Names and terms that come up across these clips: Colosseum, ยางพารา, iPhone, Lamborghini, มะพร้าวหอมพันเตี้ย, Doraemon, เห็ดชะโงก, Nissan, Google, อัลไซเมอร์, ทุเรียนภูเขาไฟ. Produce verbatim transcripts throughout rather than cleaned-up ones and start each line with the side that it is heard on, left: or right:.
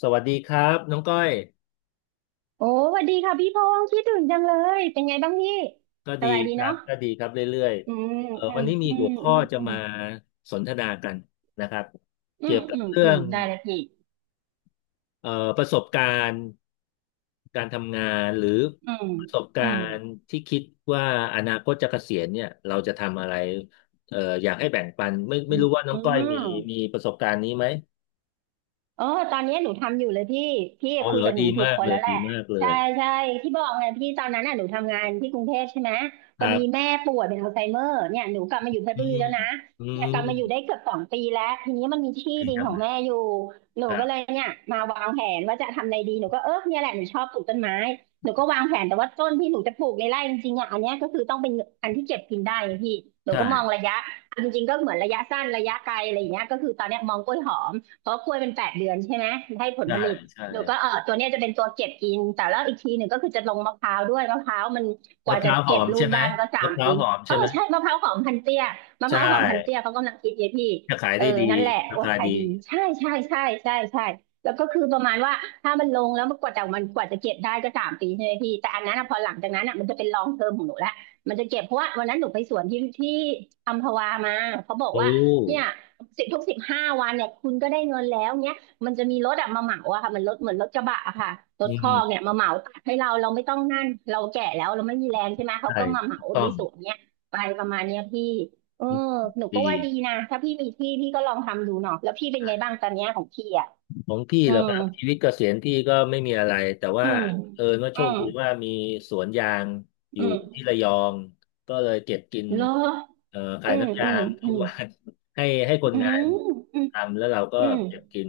left: สวัสดีครับน้องก้อย
right: โอ้สวัสดีค่ะพี่พงษ์คิดถึงจังเลยเป็นไงบ้างพี่
left: ก็
right: ส
left: ดี
right: บายดี
left: ครั
right: เนาะ
left: บก็ดีครับเรื่อย
right: อืม
left: ๆเออ
right: อื
left: วั
right: ม
left: นนี้มี
right: อื
left: หั
right: ม
left: วข้
right: อื
left: อ
right: ม
left: จะ
right: อืม
left: มาสนทนากันนะครับ
right: อื
left: เกี่ย
right: ม
left: วกับ
right: อืม
left: เรื่
right: อื
left: อ
right: ม
left: ง
right: ได้เลยพี่
left: เอ่อประสบการณ์การทำงานหรือ
right: อืม
left: ประสบ
right: อื
left: กา
right: ม
left: รณ์ที่คิดว่าอนาคตจะเกษียณเนี่ยเราจะทำอะไรเอ่ออยากให้แบ่งปันไม่
right: อื
left: ไม่รู้ว่าน้องก้อยมี
right: ม
left: มีประสบการณ์นี้ไหม
right: เออตอนนี้หนูทำอยู่เลยพี่พี่
left: อ๋อ
right: คุ
left: เห
right: ย
left: รอ
right: กับหนู
left: ดี
right: ถูก
left: มาก
right: คน
left: เลย
right: แล้วแห
left: ดี
right: ละ
left: มากเล
right: ใช่
left: ย
right: ใช่ที่บอกไงพี่ตอนนั้นน่ะหนูทำงานที่กรุงเทพใช่ไหม
left: ค
right: พอ
left: รั
right: ดี
left: บ
right: แม่ป่วยเป็นอัลไซเมอร์เนี่ยหนูกลับมาอยู่เพช
left: อื
right: รบุรี
left: ม
right: แล้วนะ
left: อื
right: เนี่ยกลับมาอยู่
left: ม
right: ได้เกือบสองปีแล้วทีนี้มันมีที่
left: ดี
right: ดิน
left: จัง
right: ของ
left: เลย
right: แม่อยู่หนู
left: ครั
right: ก็เลย
left: บ
right: เนี่ยมาวางแผนว่าจะทำอะไรดีหนูก็เออเนี่ยแหละหนูชอบปลูกต้นไม้หนูก็วางแผนแต่ว่าต้นที่หนูจะปลูกในไร่จริงๆอ่ะอันเนี้ยก็คือต้องเป็นอันที่เก็บกินได้ไงพี่หนู
left: ใช่
right: ก็มองระยะจริงๆก็เหมือนระยะสั้นระยะไกลอะไรอย่างเงี้ยก็คือตอนเนี้ยมองกล้วยหอม เพราะกล้วยเป็นแปดเดือนใช่ไหมให้ผล
left: ใช่
right: ผลิต
left: ใช่
right: หนูก็เออตัวเนี้ยจะเป็นตัวเก็บกินแต่แล้วอีกทีหนึ่งก็คือจะลงมะพร้าวด้วยมะพร้าวมันก
left: มะ
right: ว่า
left: พ
right: จะ
left: ร้าวหอ
right: เก็บ
left: ม
right: ลู
left: ใช่
right: ก
left: ไหม
right: ได้มันก็สา
left: มะ
right: ม
left: พร้า
right: ปี
left: วหอม
right: เอ
left: ใช่
right: อ
left: ไหม
right: ใช่มะพร้าวหอมพันเตี้ยมะ
left: ใช
right: พร้าวหอมพันเตี้ย
left: ่
right: เขากำลังคิดเยพี่
left: จะขาย
right: เออ
left: ได้ดี
right: นั่นแหละ
left: รา
right: โอ้
left: คา
right: ขาย
left: ดี
right: ดีใช่ใช่ใช่ใช่ใช่แล้วก็คือประมาณว่าถ้ามันลงแล้วมันกว่าจะมันกว่าจะเก็บได้ก็สามปีใช่ไหมพี่แต่อันนั้นอะพอหลังจากนั้นอะมันจะเป็นลองเทอมของหนูละมันจะเก็บเพราะว่าวันนั้นหนูไปสวนที่ที่อัมพวามาเขาบอก
left: โอ้
right: ว่าเนี่ย สิบทุกสิบห้าวันเนี่ยคุณก็ได้เงินแล้วเนี้ยมันจะมีรถอะมาเหมาอะค่ะมันรถเหมือนรถกระบะอะค่ะร
left: อื
right: ถคอ
left: ม
right: กเนี่ยมาเหมาตัดให้เราเราไม่ต้องนั่นเราแก่แล้วเราไม่มีแรงใช่ไหมเขา
left: ใช่
right: ก็มาเห
left: ถู
right: มา
left: กต้อ
right: ดี
left: ง
right: สวนเนี่ยไปประมาณเนี้ยพี่เออ
left: อืม
right: หนู
left: ดี
right: ก็ว่าดีนะถ้าพี่มีที่พี่ก็ลองทำดูเนาะแล้วพี่เป็นไงบ้างตอนเนี้ยของพี่อะ
left: ของพี่
right: อื
left: เหรอ
right: ม
left: ครับชีวิตเกษียณพี่ก็ไม่มีอะไรแต่
right: อื
left: ว่า
right: ม
left: เออว่าโช
right: อื
left: ค
right: ม
left: ดีว่ามีสวนยางอ
right: อื
left: ยู่ที่
right: ม
left: ระยองก็เลยเก็บกิน
right: เหรอ
left: เอ่อขา
right: อื
left: ย
right: ม
left: น้ำ
right: อื
left: ยา
right: ม
left: ง
right: อื
left: ทุก
right: ม
left: วัน ให้ให้คน
right: อื
left: งา
right: ม
left: นทำแล้วเราก็
right: อืม
left: เก็บกิน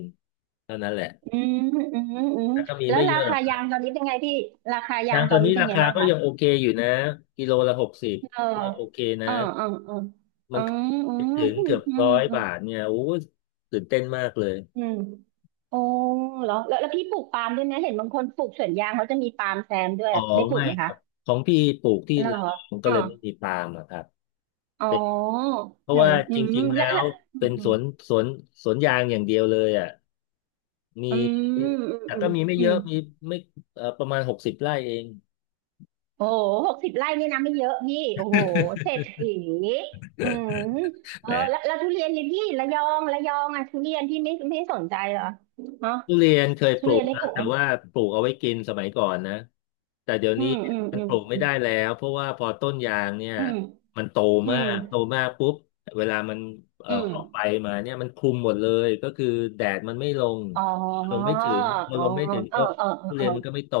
left: เท่านั้นแหละ
right: อืมอืมอืมอืม
left: แต่ก็มี
right: แล้ว
left: ไม่เย
right: รา
left: อะ
right: คายางตอนนี้เป็นไงพี่ราคายา
left: ยา
right: ง
left: ง
right: ต
left: ตอ
right: อน
left: น
right: นี้
left: นี้
right: เป็น
left: รา
right: ไง
left: คา
right: บ้าง
left: ก็
right: คะ
left: ยังโอเคอยู่นะกิโลละหกสิบ
right: เออ
left: ก็ยังโอเคนะ
right: เออเออเออ
left: มั
right: อ๋อ
left: น
right: อ๋อ
left: ถึง
right: พู
left: เกื
right: ด
left: อบ
right: อื
left: ร้
right: ม
left: อย
right: อืม
left: บาทเนี่ยโอ้ยตื่นเต้นมากเลย
right: อืมโอ้เหรอแล้วแล้วพี่ปลูกปาล์มด้วยนะเห็นบางคนปลูกสวนยางเขาจะมีปาล์มแซมด้วย
left: อ๋อ
right: ได้ปลู
left: ไม่
right: กไหม
left: ค
right: คะ
left: รับของพี่ปลูกที่
right: เหรอ
left: ระยองก็
right: อ๋อ
left: เลยไม่มีปาล์มอะครับ
right: อ๋อ
left: เพ
right: เอ
left: ราะ
right: อ
left: ว่า
right: อื
left: จ
right: ม
left: ริงๆแล้
right: แล้ว
left: ว
right: แล้วอื
left: เป็
right: ม
left: น
right: อื
left: ส
right: ม
left: วนสวนสวนยางอย่างเดียวเลยอ่ะมี
right: อืม
left: แต่
right: อื
left: ก็
right: ม
left: มีไม่
right: อื
left: เย
right: ม
left: อะมีไม่เอ่อประมาณหกสิบไร่เอง
right: โอ้หหกสิบไร่นี่นะไม่เยอะพี่โอ้โหเศรษฐีอืม เอ
left: แห
right: อแล้ว
left: ม
right: แล้วทุเรียนนี่พี่ระยองระยองอ่ะทุเรียนพี่ไม่ไม่สนใจเหรอเนาะ
left: ทุเรียนเคยป
right: ทุ
left: ลู
right: เรีย
left: ก
right: นได้
left: ครั
right: ป
left: บ
right: ลูกไห
left: แต่
right: ม
left: ว่าปลูกเอาไว้กินสมัยก่อนนะแต่เดี๋ยว
right: อื
left: นี้
right: มอืม
left: มัน
right: อื
left: ปลูกไม่
right: ม
left: ได้แล้วเพราะว่าพอต้นยางเนี่ย
right: อืม
left: มันโต
right: อื
left: มา
right: ม
left: กโตมากปุ๊บเวลามันเอ่อ
right: อืม
left: ออกไปมาเนี่ยมันคลุมหมดเลยก็คือแดดมันไม่ลง
right: อ๋อ
left: ลง
right: อ๋อ
left: ไม่ถึงพอ
right: เออ
left: ลงไม่ถึง
right: เออ
left: ก็
right: เออ
left: ทุ
right: เอ
left: เรี
right: อ
left: ยนมันก็ไม่โต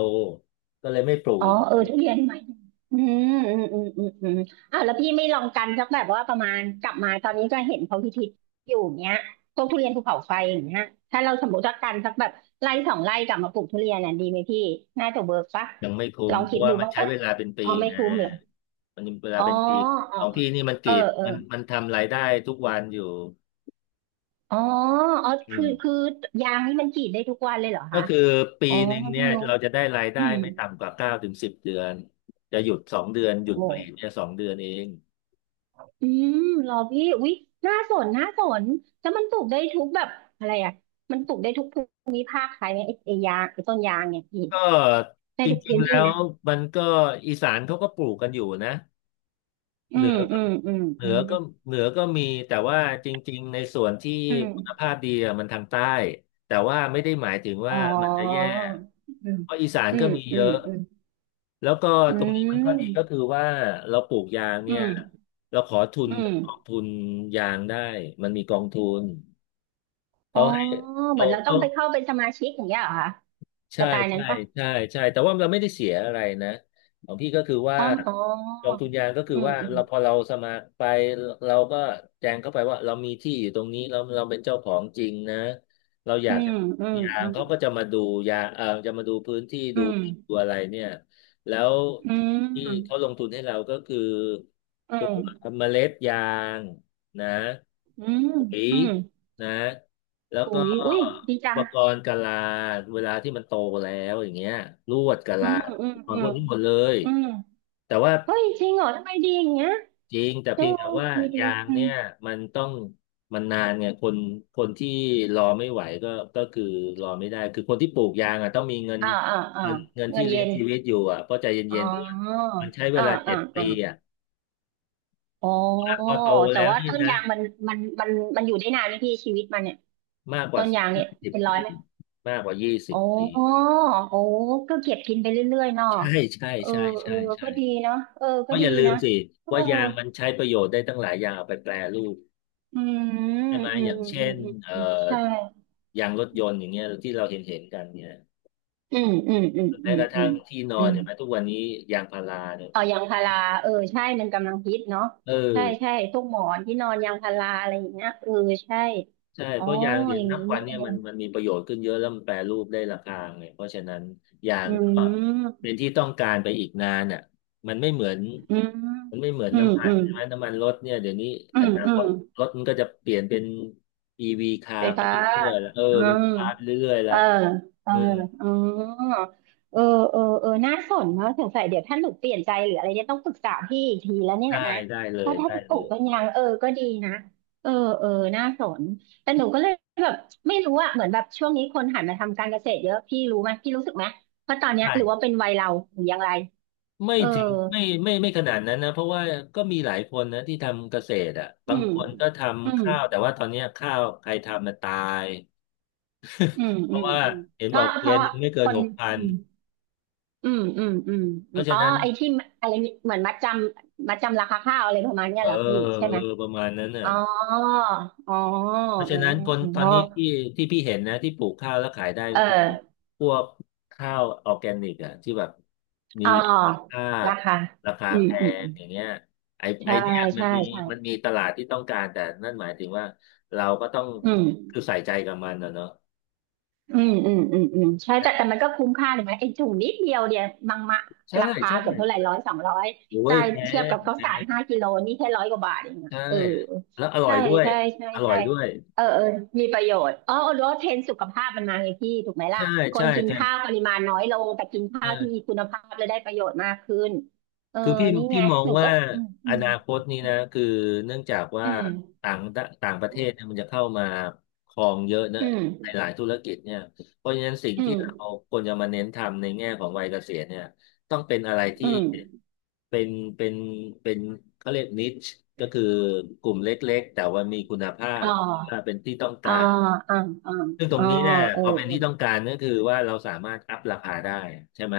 left: ก็เลยไม่ปลูก
right: อ๋อ
left: อีก
right: เอ
left: เล
right: อ
left: ย
right: ทุเรียนไหมอืมอืมอืมอืมอืมอ่ะแล้วพี่ไม่ลองกันสักแบบว่าประมาณกลับมาตอนนี้ก็เห็นเขาพิธีอยู่เนี้ยพวกทุเรียนภูเขาไฟอย่างเงี้ยถ้าเราสมมติว่ากันสักแบบไร่สองไร่กลับมาปลูกทุเรียนน่ะดีไหมพี่น่าจะเวิร์กปะ
left: ยังไม่คุ้
right: ล
left: ม
right: อง
left: เพ
right: คิ
left: ราะ
right: ด
left: ว่า
right: ดู
left: มัน
right: บ้าง
left: ใช้
right: ปะ
left: เวลาเป็นปี
right: เอาไม่
left: ไง
right: คุ้มเหรอ
left: มันเวลา
right: อ๋อ
left: เป็นปีข
right: อ๋อ
left: องพี่นี่มันก
right: เอ
left: รี
right: อ
left: ด
right: เออ
left: มันมันทำรายได้ทุกวันอยู่
right: อ๋ออ๋อ
left: อื
right: คือ
left: ม
right: คือยางนี่มันกรีดได้ทุกวันเลยเหรอ
left: ก็
right: คะ
left: คือปี
right: อ๋อ
left: หนึ่งเนี่
right: เพิ่ง
left: ย
right: รู้
left: เราจะได้รายได้
right: อืม
left: ไม่ต่ำกว่าเก้าถึงสิบเดือนจะหยุดสองเดือนหยุ
right: โอ
left: ดปลีก
right: ้
left: เนี่ยสองเดือนเอง
right: อืมเหรอพี่อุ๊ยน่าสนน่าสนแล้วมันปลูกได้ทุกแบบอะไรอ่ะมันปลูกได้ทุกภูมิภาคใช่ไหมไอ้ไอ้ยางไอ้ต้นยางเนี่ยพี่
left: ก็
right: ได้
left: จ
right: ทุก
left: ริง
right: พื้น
left: ๆแล้
right: ที่
left: ว
right: นะ
left: มันก็อีสานเขาก็ปลูกกันอยู่นะ
right: อื
left: เหนื
right: ม
left: อ
right: อื
left: ก็
right: มอืม
left: เห
right: อื
left: นือ
right: ม
left: ก็เหนือก็มีแต่ว่าจริงๆในส่วนที่
right: อืม
left: คุณภาพดีอะมันทางใต้แต่ว่าไม่ได้หมายถึง
right: อ๋อ
left: ว่ามันจะแย่
right: อืม
left: เพราะอีสาน
right: อื
left: ก็
right: ม
left: มี
right: อื
left: เย
right: ม
left: อะ
right: อืม
left: แล้วก็
right: อื
left: ตรงนี้มันข้อดีก็
right: ม
left: คือว่าเราปลูกยาง
right: อื
left: เนี่ย
right: ม
left: เราขอทุน
right: อื
left: กั
right: ม
left: บกองทุนยางได้มันมีกองทุน
right: อ๋อ
left: เขาให้
right: เหมื
left: เขา
right: อนเราต้อ
left: เขา
right: งไปเข้าเป็นสมาชิกอย่างเงี้ยเหรอคะส
left: ใช่
right: ไตล์นั้น
left: ใช่
right: ปะ
left: ใช่ใช่แต่ว่าเราไม่ได้เสียอะไรนะของพี่ก็คือว่า
right: อ๋อมอ๋อ
left: กองทุนยางก็คือ
right: อืม
left: ว่า
right: อืม
left: เราพอเราสมัครไปเราก็แจ้งเข้าไปว่าเรามีที่อยู่ตรงนี้เราเราเป็นเจ้าของจริงนะเราอ
right: อื
left: ยาก
right: ม
left: จะ
right: อืม
left: ยา
right: อื
left: ง
right: ม
left: เขาก็จะมาดูยาเออจะมาดูพื้นที่
right: อื
left: ดู
right: ม
left: ตัวอะไรเนี่ยแล้ว
right: อื
left: ที่
right: ม
left: เขาลงทุนให้เราก็คือ
right: อื
left: ตัว
right: ม
left: เมล็ดยางนะ
right: อืม
left: ปุ๋ย
right: อืม
left: นะแล้วก็
right: อุ้ยอุ้ยดี
left: อุ
right: จั
left: ป
right: ง
left: กรณ์กะลาเวลาที่มันโตแล้วอย่างเงี้ยลวดกะ
right: อื
left: ลา
right: มอืม
left: อุปกร
right: อื
left: ณ์พ
right: ม
left: วกนี้หมดเลย
right: อืม
left: แต่ว่า
right: เฮ้ยจริงเหรอทำไมดีอย่างเงี้ย
left: จริงแต่
right: เออ
left: เพียงแต่ว่า
right: ดีดี
left: ยาง
right: อืม
left: เนี่ยมันต้องมันนานไงคนคนที่รอไม่ไหวก็ก็คือรอไม่ได้คือคนที่ปลูกยางอ่ะต้องมีเงิน
right: อ่าอ่าอ่า
left: เงินเงิน
right: เงิ
left: ที่
right: น
left: เลี้
right: เย็
left: ยง
right: น
left: ชีวิตอยู่อ่ะเพราะใจ
right: อ๋
left: เย็
right: อ
left: นๆด้วยมันใช้เว
right: อ่า
left: ลาเจ็
right: อ่า
left: ดปี
right: อ่า
left: อ่ะ
right: อ๋อ
left: พอโต
right: แต่
left: แล้ว
right: ว่า
left: นี่
right: ต้น
left: นะ
right: ยางมันมันมันมันอยู่ได้นานไหมพี่ชีวิตมันเนี่ย
left: มากก
right: ต้
left: ว่า
right: นยางเนี่
left: ยี่
right: ย
left: สิบ
right: เป็นร้อย
left: ปี
right: ไหม
left: มากกว่ายี่สิบ
right: อ๋อ
left: ปี
right: โอ้ก็เก็บกินไปเรื่อยๆเนาะ
left: ใช่ใช่
right: เออ
left: ใช่
right: เอ
left: ใช่
right: อ
left: ใช่
right: ก็ดีเนาะเออ
left: เพ
right: ก็
left: ราะอ
right: ดี
left: ย่าลืม
right: นะ
left: สิ
right: เออ
left: ว่ายางมันใช้ประโยชน์ได้ตั้งหลายอย่างเอาไปแปรรูป
right: อืม
left: ใช่ไหม
right: อื
left: อ
right: ม
left: ย่าง
right: อืม
left: เช่
right: อื
left: น
right: ม
left: เอ่อ
right: อืมใช่
left: ยางรถยนต์อย่างเงี้ยที่เราเห็นเห็นกันเนี่ย
right: อืมอืมอื
left: ห
right: ม
left: รือ
right: อื
left: แม้ก
right: ม
left: ระ
right: อื
left: ทั่ง
right: ม
left: ที่นอ
right: อื
left: น
right: ม
left: เนี่ยแม้ทุกวันนี้ยางพาราเนี่ย
right: เอายางพาราเออใช่มันกำลังฮิตเนาะ
left: เออ
right: ใช่ใช่พวกหมอนที่นอนยางพาราอะไรอย่างเงี้ยเออใช่
left: ใช่
right: อ๋
left: เพ
right: อ
left: ราะยางเดี๋ย
right: อ
left: ว
right: ย่าง
left: นับ
right: นี้
left: วัน
right: นี่
left: เนี่
right: เอ
left: ยมั
right: ง
left: นมันมีประโยชน์ขึ้นเยอะแล้วมันแปรรูปได้ราคาไงเพราะฉะนั้นยาง
right: อื
left: ก็
right: ม
left: เป็นที่ต้องการไปอีกนานอ่ะมันไม่เหมือน
right: อืม
left: มันไม่เหมือน
right: อืม
left: น้ำมั
right: อื
left: น
right: ม
left: ใช่ไหมน้ำมันรถเนี่ยเดี๋ยวนี้
right: อื
left: อ
right: ม
left: นา
right: อื
left: ค
right: ม
left: ตรถมันก็จะเปลี่ยนเป็นอีวีคา
right: ไฟ
left: ร์ไป
right: ฟ้า
left: เรื่อยๆแล้วเออ
right: อื
left: เป็น
right: ม
left: คาร์ไปเรื่อยๆแล้
right: เอ
left: ว
right: อเออ
left: เออ
right: อ๋อเออเออเออน่าสนเนาะสงสัยเดี๋ยวถ้าหนูเปลี่ยนใจหรืออะไรเนี่ยต้องปรึกษาพี่อีกทีแล้วเนี่ย
left: ได้
right: นะ
left: ได้เล
right: ว่า
left: ย
right: ถ้า
left: ได้
right: จะป
left: เล
right: ลูก
left: ย
right: เป็นยังเออก็ดีนะเออเออน่าสนแต่หนูก็เลยแบบไม่รู้อะเหมือนแบบช่วงนี้คนหันมาทำการเกษตรเยอะพี่รู้ไหมพี่รู้สึกไหมว่าตอนเนี้ย
left: ใช่
right: หรือว่าเป็นวัยเราหรืออย่างไร
left: ไม่
right: เออ
left: ถึงไม่ไม่ไม่ขนาดนั้นนะเพราะว่าก็มีหลายคนนะที่ทำเกษตรอ่ะ
right: อื
left: บาง
right: ม
left: คนก็ท
right: อื
left: ำ
right: ม
left: ข้าวแต่ว่าตอนเนี้ยข้าวใครทำมันตาย
right: อืม
left: เพ
right: อื
left: ราะ
right: ม
left: ว่า
right: อืม
left: เห็น
right: เพ
left: บอ
right: ราะ
left: กเก
right: เพ
left: วียน
right: ราะ
left: หนึ่งไม่เกิ
right: ค
left: น
right: น
left: หกพั
right: อื
left: น
right: ม อืมอืมอืม
left: เพ
right: อืม
left: ราะฉะ
right: อ๋อ
left: นั้น
right: ไอ้ที่อะไรเหมือนมัดจำมัดจำราคาข้าวอะไรประมาณเนี้
left: เอ
right: ย
left: อ
right: เหรอพี่ใช่
left: เอ
right: ไห
left: อ
right: ม
left: ประมาณนั้นน่ะ
right: อ๋ออ๋ออ๋อ
left: เพราะฉะนั้นคนตอน
right: อ๋อ
left: นี้ที่ที่พี่เห็นนะที่ปลูกข้าวแล้วขายได้
right: เอ
left: ก็คือ
right: อ
left: พวกข้าวออร์แกนิกอะที่แบบมี
right: อ๋อ
left: คุณภาพ
right: ราคา
left: ราคา
right: อื
left: แพ
right: มอืม
left: ง
right: อืม
left: อย่างเงี้ยไอไอ
right: ใช่
left: เนี่ยมัน
right: ใช่
left: มี
right: ใช่
left: มันมีตลาดที่ต้องการแต่นั่นหมายถึงว่าเราก็ต้อง
right: อืม
left: คือใส่ใจกับมันนะเนาะ
right: อืมอืมอืมอืมใช่แต่แต่มันก็คุ้มค่าถูกไหมไอ้ถุงนิดเดียวเนี่ยมังมะ
left: ใช่
right: ราคา
left: ใช่
right: เกือบเท่าไหร่ร้อยสองร้อย
left: โอ้
right: ใช่
left: ยแพ
right: เทียบ
left: ง
right: กับข้า
left: แพ
right: วสาร
left: ง
right: ห้ากิโลนี่แค่ร้อยกว่าบาทเองอะ
left: ใช่
right: เออ
left: แล้วอร่อ
right: ใช่
left: ยด้วย
right: ใช่ใช่
left: อร่อ
right: ใช่
left: ยด้วย
right: เออเออมีประโยชน์อ๋อลดเทรนด์สุขภาพมันมาไงพี่ถูกไหมล่ะ
left: ใช่
right: ค
left: ใช่
right: นกิน
left: แท
right: ข้าวปริมาณน้อยลงแต่กินข้าวที่มี
left: ใช่
right: คุณภาพและได้ประโยชน์มากขึ้นเออ
left: คือพี่
right: นี่
left: พี่
right: ไง
left: มอง
right: หนู
left: ว่า
right: ก็อื
left: อ
right: ม
left: นาคตนี้นะคือเนื่องจากว่า
right: อืม
left: ต่างต่างประเทศเนี่ยมันจะเข้ามาครองเยอะเนอะ
right: อื
left: ใน
right: ม
left: หลายธุรกิจเนี่ยเพราะฉะนั้นสิ่ง
right: อื
left: ที่เรา
right: ม
left: ควรจะมาเน้นทำในแง่ของวัยเกษียณเนี่ยต้องเป็นอะไร
right: อื
left: ที่
right: มอืม
left: เป็นเป็นเป็นเขาเรียกนิชก็คือกลุ่มเล็กๆแต่ว่ามีคุณภา
right: อ๋
left: พว่า
right: อ
left: เป็นที่ต้อง
right: อ๋
left: กา
right: อ
left: ร
right: อ๋ออ๋อ
left: ซึ่งตร
right: อ๋
left: ง
right: อ
left: นี้เนี่ย
right: เออ
left: พอเป็นที่ต้องการก็คือว่าเราสามารถอัพราคาได้ใช่ไหม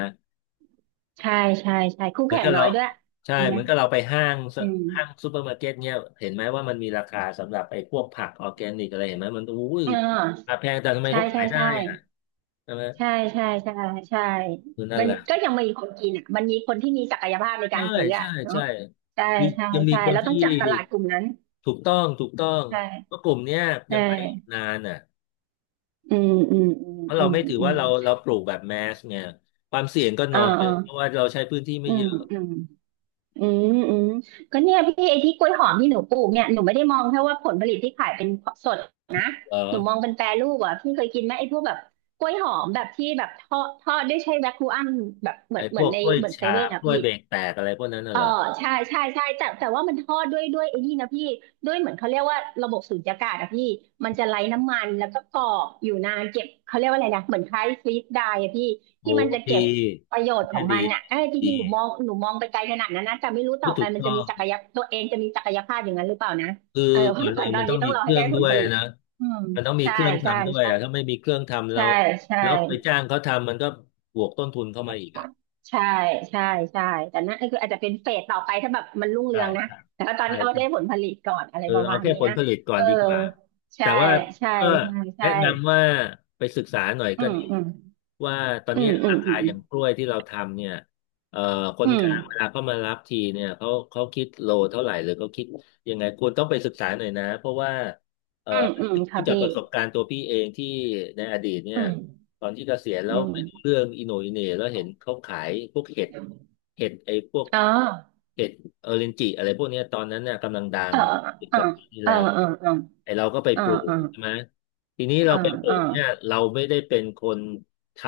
right: ใช่ใช่ใช่คู่
left: เหมือน
right: แข่ง
left: กับ
right: น้อ
left: เรา
right: ยด้วย
left: ใช่
right: จริงไห
left: เห
right: ม
left: มือนกับเราไปห้างซะ
right: อืม
left: ห้างซูเปอร์มาร์เก็ตเนี่ยเห็นไหมว่ามันมีราคาสำหรับไอ้พวกผักออร์แกนิกอะไรเห็นไหมมันอุ้ย
right: เอ
left: รา
right: อ
left: คาแพงแต่ทำไม
right: ใช่
left: เขาขา
right: ใช่
left: ยได้
right: ใช่
left: อ่ะใช่ไหม
right: ใช่ใช่ใช่ใช่
left: คือนั่น
right: มัน
left: แหละ
right: ก็ยังมีคนกินอ่ะมันมีคนที่มีศักยภาพในกา
left: ใช่
right: รซื้ออ่ะ
left: ใช่
right: เนาะ
left: ใช่
right: ใช่
left: คือ
right: ใช่
left: ยังมี
right: ใช่
left: คน
right: แล้วต้
left: ที่
right: องจับตลาดกลุ่มนั้น
left: ถูกต้องถูกต้องเพ
right: ใช่
left: ราะกลุ่มเนี้ย
right: ใช
left: ยังไปอีก
right: ่
left: นานอ่ะ
right: อืมอืมอืม
left: เพราะ
right: อื
left: เรา
right: ม
left: ไม่ถือ
right: อื
left: ว่า
right: ม
left: เราเราปลูกแบบแมสเนี่ยความเสี่ยงก็
right: อ่า
left: น้อย
right: อ่า
left: เพราะว่าเราใช้พื้นที่ไม่
right: อื
left: เย
right: ม
left: อะ
right: อืม อืมอืมก็เนี่ยพี่ไอ้ที่กล้วยหอมที่หนูปลูกเนี่ยหนูไม่ได้มองแค่ว่าผลผลิตที่ขายเป็นสดนะ
left: เหร
right: หนูมอง
left: อ
right: เป็นแปรรูปอ่ะพี่เคยกินไหมไอ้พวกแบบกล้วยหอมแบบที่แบบทอดทอดด้วยใช้แวคคูอัมแบบเหมื
left: ไอ้
right: อนเห
left: พ
right: มือ
left: ว
right: น
left: ก
right: ใน
left: กล้วย
right: เหมือนเซ
left: ฉา
right: เว่น
left: บ
right: อ่ะ
left: กล้วย
right: พี่
left: เบรกแตกอะไรพวกนั้นน่ะ
right: เออ
left: เหรอ
right: ใช่ใช่ใช่แต่แต่ว่ามันทอดด้วยด้วยไอ้นี่นะพี่ด้วยเหมือนเขาเรียกว่าระบบสูญญากาศอะพี่มันจะไร้น้ำมันแล้วก็กรอบอยู่นานเก็บเขาเรียกว่าอะไรนะเหมือนคล้ายฟรีซไดรอะพี่
left: โอ้
right: ที่มันจะ
left: ดี
right: เก็บประโยชน์ข
left: เนี่
right: อ
left: ย
right: ง
left: ดี
right: มันอะเอ้ยจ
left: ดี
right: ริงๆหนูมองหนูมองไปไกลขนาดนั้นนะแต่ไม่รู้
left: โอ้
right: ต่อไป
left: ถูก
right: มัน
left: ต้อ
right: จะมี
left: ง
right: ศักยะตัวเองจะมีศักยภาพอย่างนั้นหรือเปล่านะ
left: คือ
right: เออ เพ
left: ก่
right: ราะ
left: อนเลย
right: ตอ
left: มัน
right: น
left: ต้อ
right: นี้
left: ง
right: ต้อ
left: มี
right: งรอ
left: เค
right: ให้
left: รื่อ
right: ได้
left: ง
right: ผ
left: ด้
right: ล
left: วย
right: ผลิต
left: นะ
right: อืม
left: มันต้องมี
right: ใช่
left: เครื่อง
right: ใช่
left: ทำด้วยอ่ะถ้า
right: ใช่
left: ไม่มีเครื่องทำแล้
right: ใช่
left: ว
right: ใช่
left: แล้วไปจ้างเขาทำมันก็บวกต้นทุนเข้ามาอีกอ่ะ
right: ใช่ใช่ใช่แต่นั่นก็คืออาจจะเป็นเฟสต่อไปถ้าแบบมันรุ่งเรื
left: ใช่
right: องนะ
left: ใช่
right: แต่ว่าตอน
left: ใช
right: นี้เอาได้ผ
left: ่
right: ลผลิตก่อนอะไร
left: เออ
right: ประ
left: เอา
right: มาณ
left: แค่
right: เนี้
left: ผ
right: ย
left: ลผลิตก่อ
right: เอ
left: น
right: อ
left: ดีกว่าแต่
right: ใช่
left: ว่า
right: ใช่
left: ก็
right: ใช่
left: แนะ
right: ใช่
left: นำว่าไปศึกษาหน่อย
right: อื
left: ก็
right: ม
left: ดี
right: อืม
left: ว่าตอน
right: อื
left: นี้
right: มอื
left: รา
right: มอื
left: คา
right: ม
left: อย่างกล้วยที่เราทำเนี่ยเอ่อค
right: อื
left: นก
right: ม
left: ลางเวลาเขามารับทีเนี่ยเขาเขาคิดโลเท่าไหร่หรือเขาคิดยังไงคุณต้องไปศึกษาหน่อยนะเพราะว่าเอ่อ
right: อืม
left: อั
right: อื
left: น
right: ม
left: นี้พู
right: ค่ะ
left: ดจาก
right: พี่
left: ประสบการณ์ตัวพี่เองที่ในอดีตเนี่
right: อื
left: ย
right: ม
left: ตอนที่เกษียณแล้
right: อื
left: วไม่รู้
right: ม
left: เรื่องอิโหนอิเหน่แล้วเห็นเขาขายพวกเห็ดเห็ดไอ้พวก
right: อ๋อ
left: เห็ดเออเรนจิอะไรพวกเนี้ยตอนนั้นเนี่ยกำลังดั
right: เอ
left: ง
right: อ
left: สิบ
right: เอ
left: ก
right: อ
left: ว่าปีที่
right: เออ
left: แล้ว
right: เออเออ
left: ไอเราก็ไป
right: เออ
left: ปลู
right: เอ
left: ก
right: อ
left: ใช่ไหมทีนี้
right: เออ
left: เราไปปลู
right: เออ
left: กเนี่ยเราไม่ได้เป็นคนท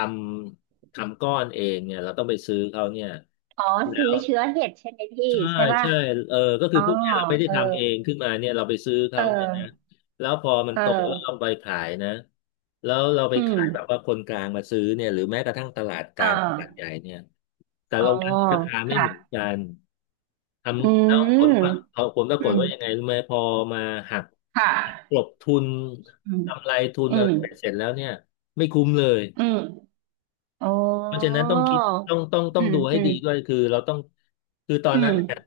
left: ำทำก้อนเองเนี่ยเราต้องไปซื้อเขาเนี่ย
right: อ๋อ
left: แล้
right: ซื้อ
left: ว
right: เชื้อเห็ดใช่ไหมพี่
left: ใช่
right: ใช่ป่ะ
left: ใช่เออก็คื
right: อ๋
left: อ
right: อ
left: พูดง่ายๆเราไม่ได้
right: เออ
left: ทำเองขึ้นมาเนี่ยเราไปซื้อ
right: เอ
left: เขา
right: อ
left: เนี่ยนะแล้วพอมัน
right: เ
left: โตแล้วเอา
right: ออ
left: ไปขายนะแล้วเราไป
right: อืม
left: ขายแบบว่าคนกลางมาซื้อเนี่ยหรือแม้กระทั่งตลาดก
right: อ่า
left: ลางตลาดใหญ่เนี่ยแต่
right: อ๋อ
left: ละวันราคาไม่
right: ค่ะ
left: เหมือนกัน ท
right: อื
left: ำแล้ว
right: ม
left: ผลว่าพอผลปรา
right: อื
left: กฏ
right: ม
left: ว่ายังไงรู้ไหมพอมาหัก
right: ค่
left: ก
right: ะ
left: ลบทุน
right: อืม
left: กำไรทุน
right: อื
left: อะไร
right: ม
left: ไปเสร็จแล้วเนี่ยไม่คุ้มเลย
right: อืมอ๋อ
left: เพราะฉะนั้นต้องคิดต้องต้องต้อ
right: อื
left: ง
right: ม
left: ดูให้
right: อื
left: ดี
right: ม
left: ด้วยคือเราต้องคือตอน
right: อื
left: นั้
right: ม
left: นเนี่ย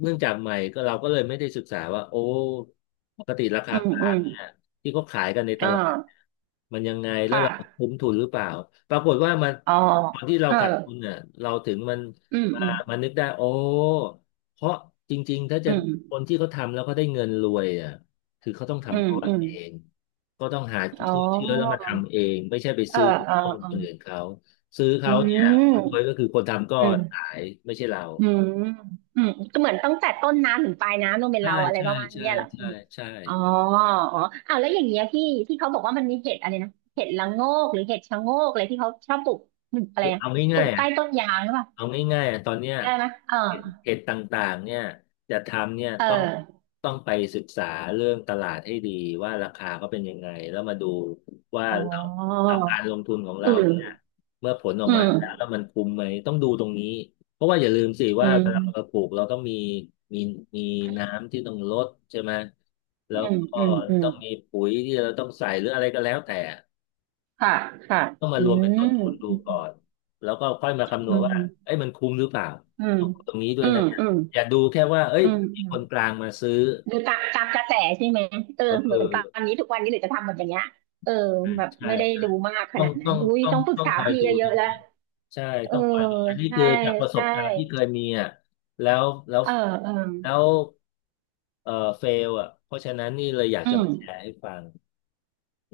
left: เนื่องจากใหม่ก็เราก็เลยไม่ได้ศึกษาว่าโอ้ปกติราคา
right: อืม
left: กลา
right: อื
left: ง
right: ม
left: เนี่ยที่เขาขายกันในต
right: อ่
left: ลาด
right: า
left: มันยังไงแล้ว
right: ค่ะ
left: เราคุ้มทุนหรือเปล่าปรากฏว่ามัน
right: อ๋อ
left: ตอนที่เรา
right: เออ
left: ขาดทุนเนี่ยเราถึงมัน
right: อืม
left: มา
right: อืม
left: มานึกได้โอ้เพราะจริงๆถ้าจะ
right: อืม
left: คนที่เขาทำแล้วเขาได้เงินรวยอ่ะคือเขาต้อง
right: อื
left: ทำ
right: ม
left: ก้อน
right: อืม
left: เองก็ต้องหา
right: อ๋
left: ซื้อเชื้อแล้ว
right: อ
left: มาทำเองไม่ใช่ไป
right: เออ
left: ซื้อ
right: เออ
left: ก้อนค
right: เอ
left: น
right: อ
left: อื่นเขาซื้อ
right: อื
left: เขาเนี่ยคนรวยก็
right: ม
left: คือคนทำก้อ
right: อื
left: น
right: ม
left: ขายไม่ใช่เรา
right: อืมอืมก็เหมือนตั้งแต่ต้นน้ำถึงปลายน้ำต้องเป็น
left: ใช่
right: เราอะไร
left: ใช่
right: ประมาณ
left: ใช่
right: เนี้ยเหรอ
left: ใช่
right: พี่
left: ใช่
right: อ๋ออ๋ออ้าวแล้วอย่างเงี้ยพี่ที่เขาบอกว่ามันมีเห็ดอะไรนะเห็ดละโงกหรือเห็ดชะโงกอะไรที่เขาชอบปลูกอะไร
left: คือ
right: นะ
left: เอา
right: ปลู
left: ง่าย
right: ก
left: ๆอ่ะ
right: ใต้ต้นยางหรือเปล่า
left: เอาง่ายๆอ่ะตอนเนี้ย
right: ได้ไหมเออ
left: เห็ดเพจต่างๆเนี่ยจะทำเนี่ย
right: เ
left: ต้อง
right: ออ
left: ต้องไปศึกษาเรื่องตลาดให้ดีว่าราคาเขาเป็นยังไงแล้วมาดูว่า
right: อ๋อ
left: เราเราการลงทุนของ
right: อื
left: เราเนี่ย
right: ม
left: เมื่อผลออก
right: อื
left: มา
right: ม
left: แล้วแล้วมันคุ้มไหมต้องดูตรงนี้เพราะว่าอย่าลืมสิ
right: อื
left: ว่าเวลาเรา
right: ม
left: ปลูกเราต้องมีมีมีน้ำที่ต้องลดใช่ไหมแล้
right: อื
left: ว
right: ม
left: ก็
right: อืมอืม
left: ต้องมีปุ๋ยที่เราต้องใส่หรืออะไรก็แล้วแต่
right: ค่ะค่ะ
left: ต้องมา
right: อื
left: รวมเป็นต้
right: ม
left: นทุนดูก่อนแล้วก็ค่อยมาคำน
right: อื
left: วณว่า
right: ม
left: เอ้ยมันคุ้มหรือเปล่า
right: อืม
left: ต้องดูตรงนี้ด้ว
right: อื
left: ย
right: ม
left: นะ
right: อืม
left: อย่าดูแค่ว่าเอ้ย
right: อืม
left: มี
right: อื
left: ค
right: ม
left: นกลางมาซื้อ
right: หรือตามตามกระแสใช่ไหมเออเห
left: เอ
right: มือน
left: อ
right: ตอนนี้ทุกวันนี้เลยจะทำแบบอย่างเงี้ยเออแบบ
left: ใช่
right: ไม่ได้
left: ใช่
right: ดูมากข
left: ต้อง
right: นาดนั้
left: ต้อ
right: น
left: ง
right: อุ้ย
left: ต้อง
right: ต้องปรึก
left: ต้อง
right: ษา
left: คอย
right: พี่
left: ดู
right: เยอะ
left: นะ
right: ๆแล้ว
left: ใช่
right: เออ
left: ต้องคอยดูอันนี้
right: ใช่
left: คือจากประส
right: ใช่
left: บการณ์ที่เคยมีอ่ะแล้วแล้ว
right: เออเออ
left: แล้วเอ่อเฟลอ่ะเพราะฉะนั้นนี่เลยอยาก
right: อื
left: จะ
right: ม
left: มาแชร์ให้ฟัง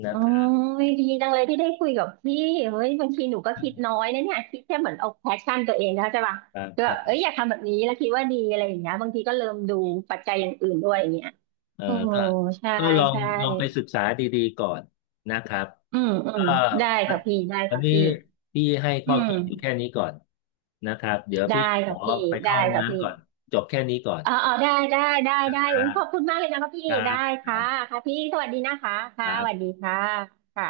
left: นะ
right: โอ้
left: ครับ
right: ยดีจังเลยที่ได้คุยกับพี่เฮ้ยบางทีหนูก็คิดน้อยนะเนี่ยคิดแค่เหมือนเอาแพชชั่นตัวเองนะใช่ป่ะ
left: ครับ
right: ก็
left: ค
right: แบ
left: รั
right: บเอ้ย
left: บ
right: อยากทำแบบนี้แล้วคิดว่าดีอะไรอย่างเงี้ยบางทีก็เริ่มดูปัจจัยอย่างอื่นด้วยอย่างเงี้ย
left: เออ
right: โอ้
left: ก็
right: ใช่
left: ก็ลอง
right: ใช่
left: ลองไปศึกษาดีๆก่อนนะครับ
right: อืมอื
left: ก็
right: มได้
left: วัน
right: ค่ะพี่ได้
left: วัน
right: ค่ะ
left: นี้
right: พี่
left: พี่ให้
right: อื
left: ข้อ
right: ม
left: คิดอยู่แค่นี้ก่อนนะครับ เดี๋ยวพี่
right: ได้
left: ขอ
right: ค่ะพี่
left: ไปเข้า
right: ได้
left: ห้อง
right: ค่ะพี่
left: น้ำก่อนจบแค่นี้ก่อน
right: อ๋ออ๋อได้ได้ได้ได้
left: ครั
right: อุ้ย
left: บ
right: ขอบคุณมากเลยนะคะพี่
left: ครั
right: ได้
left: บครั
right: ค่ะ
left: บ
right: ค่ะพี่สวัสดีนะคะ
left: ค
right: ค่ะ
left: รั
right: สวัส
left: บ
right: ดีค่ะค่ะ